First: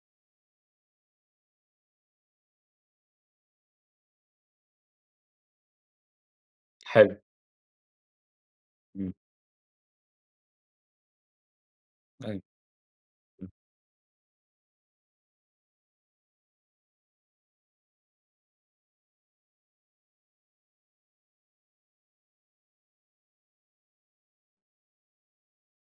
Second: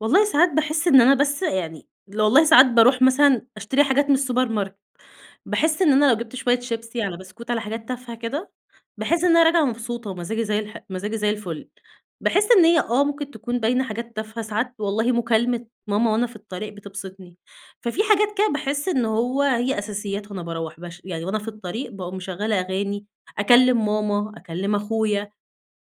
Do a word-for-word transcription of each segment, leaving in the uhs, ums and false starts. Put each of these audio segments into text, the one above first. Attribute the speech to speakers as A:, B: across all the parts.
A: والله ساعات باحس إن أنا، بس يعني والله ساعات بارُوح مثلًا أشتري حاجات من السوبر ماركت باحس إن أنا لو جِبت شوية شيبسي
B: حلو.
A: على بسكوت على حاجات تافهة كده،
B: إمم.
A: باحس إن أنا راجعة مبسوطة ومزاجي زي الح ومزاجي زي الفل،
B: أيوه
A: باحس إن هي آه، ممكن
B: إمم.
A: تكون باينة حاجات تافهة، ساعات والله مكالمة ماما وأنا في الطريق بتبسِطني، ففي حاجات كده باحس إن هو هي أساسيات وأنا باروَّح باش يعني وأنا في الطريق باقوم مشغّلة أغاني، أكلّم ماما أكلّم أخويا،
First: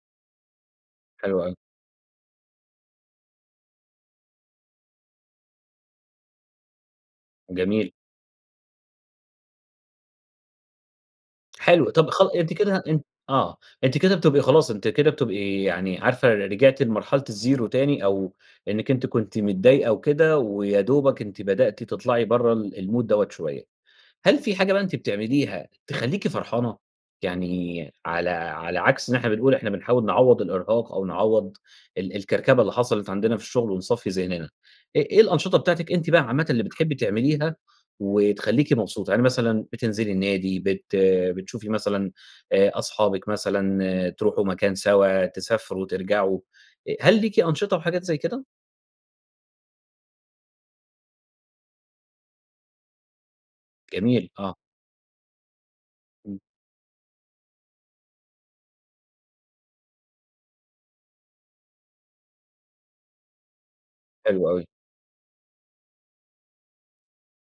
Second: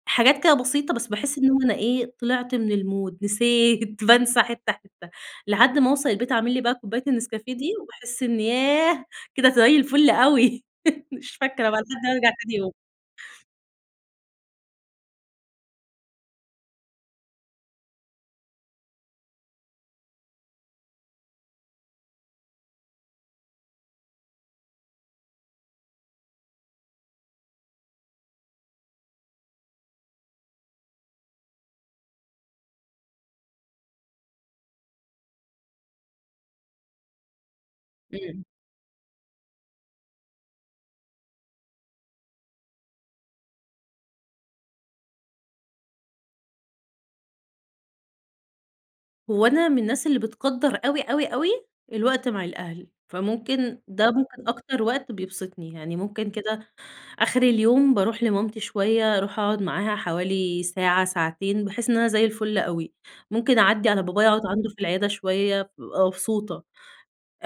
A: حاجات كده بسيطة بس باحس
B: حلوة
A: إن
B: أوي.
A: أنا إيه، طلِعت من المود نسيت بانسى حِتّة حِتّة لحد ما اوصَل البيت أعمل لي بقى كوباية النسكافيه دي
B: جميل.
A: وباحس إني ياه، كده زي الفل أوي، مش فاكرة بقى
B: حلو،
A: لحد
B: طَب
A: ما
B: خ
A: أرجَع
B: أنتِ
A: تاني يوم.
B: كده أ آه، أنتِ كده بتبقي خلاص، أنتِ كده بتبقي يعني عارفة رجِعتِ لمرحلة الزيرو تاني أو إنِك أنتِ كنتِ متضايقة وكده ويا دوبك أنتِ بدأتِ تطلَعي برَّه ال المود ده شوية. هل فيه حاجة بقى أنتِ بتعمليها تخلّيكِ فرحانة، يعني على على عكْس إن إحنا بنقول إحنا بنحاول نعوّض الإرهاق أو نعوّض ال الكركبة اللي حصَلِت عندنا في الشغل ونصفّي ذهننا. إ إيه الأنشطة بتاعتِك أنتِ بقى عامةً اللي بتحبي تعمليها
A: إمم.
B: وتخلّيكِ مبسوطة؟ يعني مثلًا بتنزِلي النادي، بت بتشوفي مثلًا آآ أصحابِك مثلًا، ترُوحوا مكان سَوا، تسافروا، ترجَعوا، أ هل ليكِ أنشطة وحاجات زي كده؟
A: هو أنا من الناس اللي بتقدّر أوي، أوي، أوي الوقت مع الأهل، فممكن ده
B: جميل،
A: ممكن
B: آه.
A: أكتر وقت بيبسِطني، يعني ممكن
B: إمم.
A: كده آخِر اليوم بارُوح لمامتي شوية، أرُوح أقعُد معاها حوالي ساعة، ساعتين، باحس إن أنا زي الفل أوي، ممكن أعدّي على بابايا أقعُد
B: حلو أوي.
A: عَنده في العيادة شوية، بابقى مبسوطة،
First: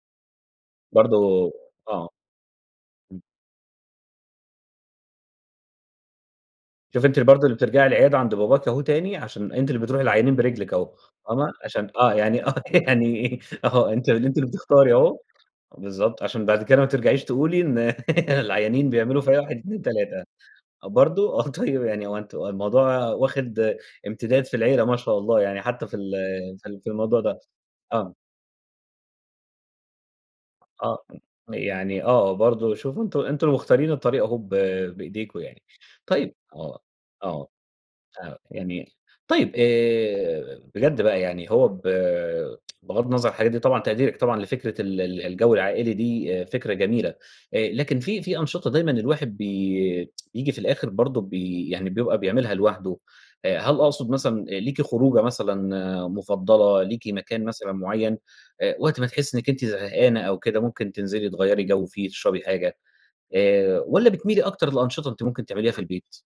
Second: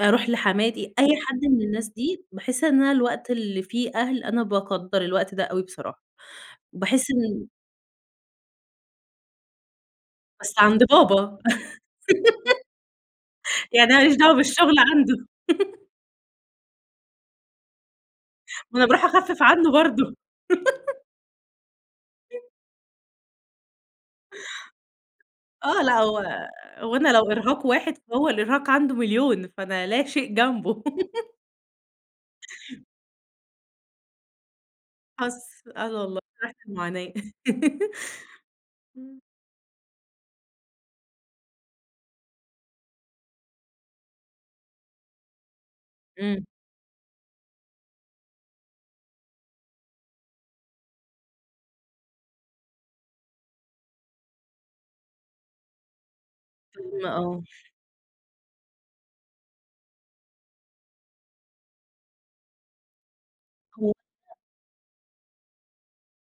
A: أرُوح لحماتي، أي
B: برضه
A: حد من الناس
B: آه.
A: دي باحس إن أنا
B: إمم.
A: الوقت اللي فيه أهل، أنا باقدّر الوقت ده أوي بصراحة،
B: شوفِ
A: وباحس
B: أنتِ برضه
A: إن
B: اللي بترجَعي العيادة عَند باباكِ أهو تاني عشان أنتِ اللي بترُوحي للعيّانين
A: بس
B: برِجلِك
A: عَند
B: أهو،
A: بابا،
B: فاهمة؟ عشان آه، يعني آه، يعني أهو،
A: يعني أنا ما
B: أنتِ أنتِ
A: ليش
B: اللي
A: دعوة
B: أنتِ
A: بالشغل
B: بتختاري أهو،
A: عَنده؟
B: بالضبط، عشان بَعد كده ماترجَعيش تقولي إن
A: ما أنا
B: العيّانين
A: بارُوح
B: بيعملوا فيَّ
A: أخفِّف
B: واحد،
A: عنه
B: إتنين،
A: برضه.
B: تلاتة برضه، آه. طيب، يعني هو أنتم الموضوع واخِد إمتداد في العيلة ما شاء الله، يعني
A: آه،
B: حتى في
A: لأ
B: ال
A: هو
B: في في
A: هو أنا
B: الموضوع
A: لو
B: ده؟
A: إرهاق واحد
B: آه.
A: فهو الإرهاق عَنده مليون فأنا لا شيء جنبه.
B: آه أ يعني آه، برضه شوفوا أنتم أنتم اللي مختارين الطريق أهو ب بإيديكم يعني.
A: حص آه والله،
B: طيب،
A: في نفْس
B: آه،
A: المعاناة.
B: آه، آه، يعني
A: إمم.
B: طيب آآ، بجد بقى يعني، هو ب بغَض النظر الحاجات دي طبعًا تقديرِك طبعًا لفكرة ال الجو العائلي دي، آآ
A: إمم.
B: فكرة جميلة، آآ لكن في في أنشطة دايمًا الواحد بي ييجي في الآخر برضه بي يعني بيبقى بيعملها لوحده. آآ هل أقصُد مثلًا أ ليكِ خروجة مثلًا مفضّلة، ليكِ
A: فاهمة آه.
B: مكان مثلًا معيّن آآ، وقت ما تحسّي إنِك أنتِ زهقانة أو كده، ممكن تنزِلي تغيَّري جو فيه، تشرَبي حاجة آآ، والّا
A: [unintelligible]
B: بتميلي أكتر لأنشطة أنتِ ممكن تعمليها في البيت؟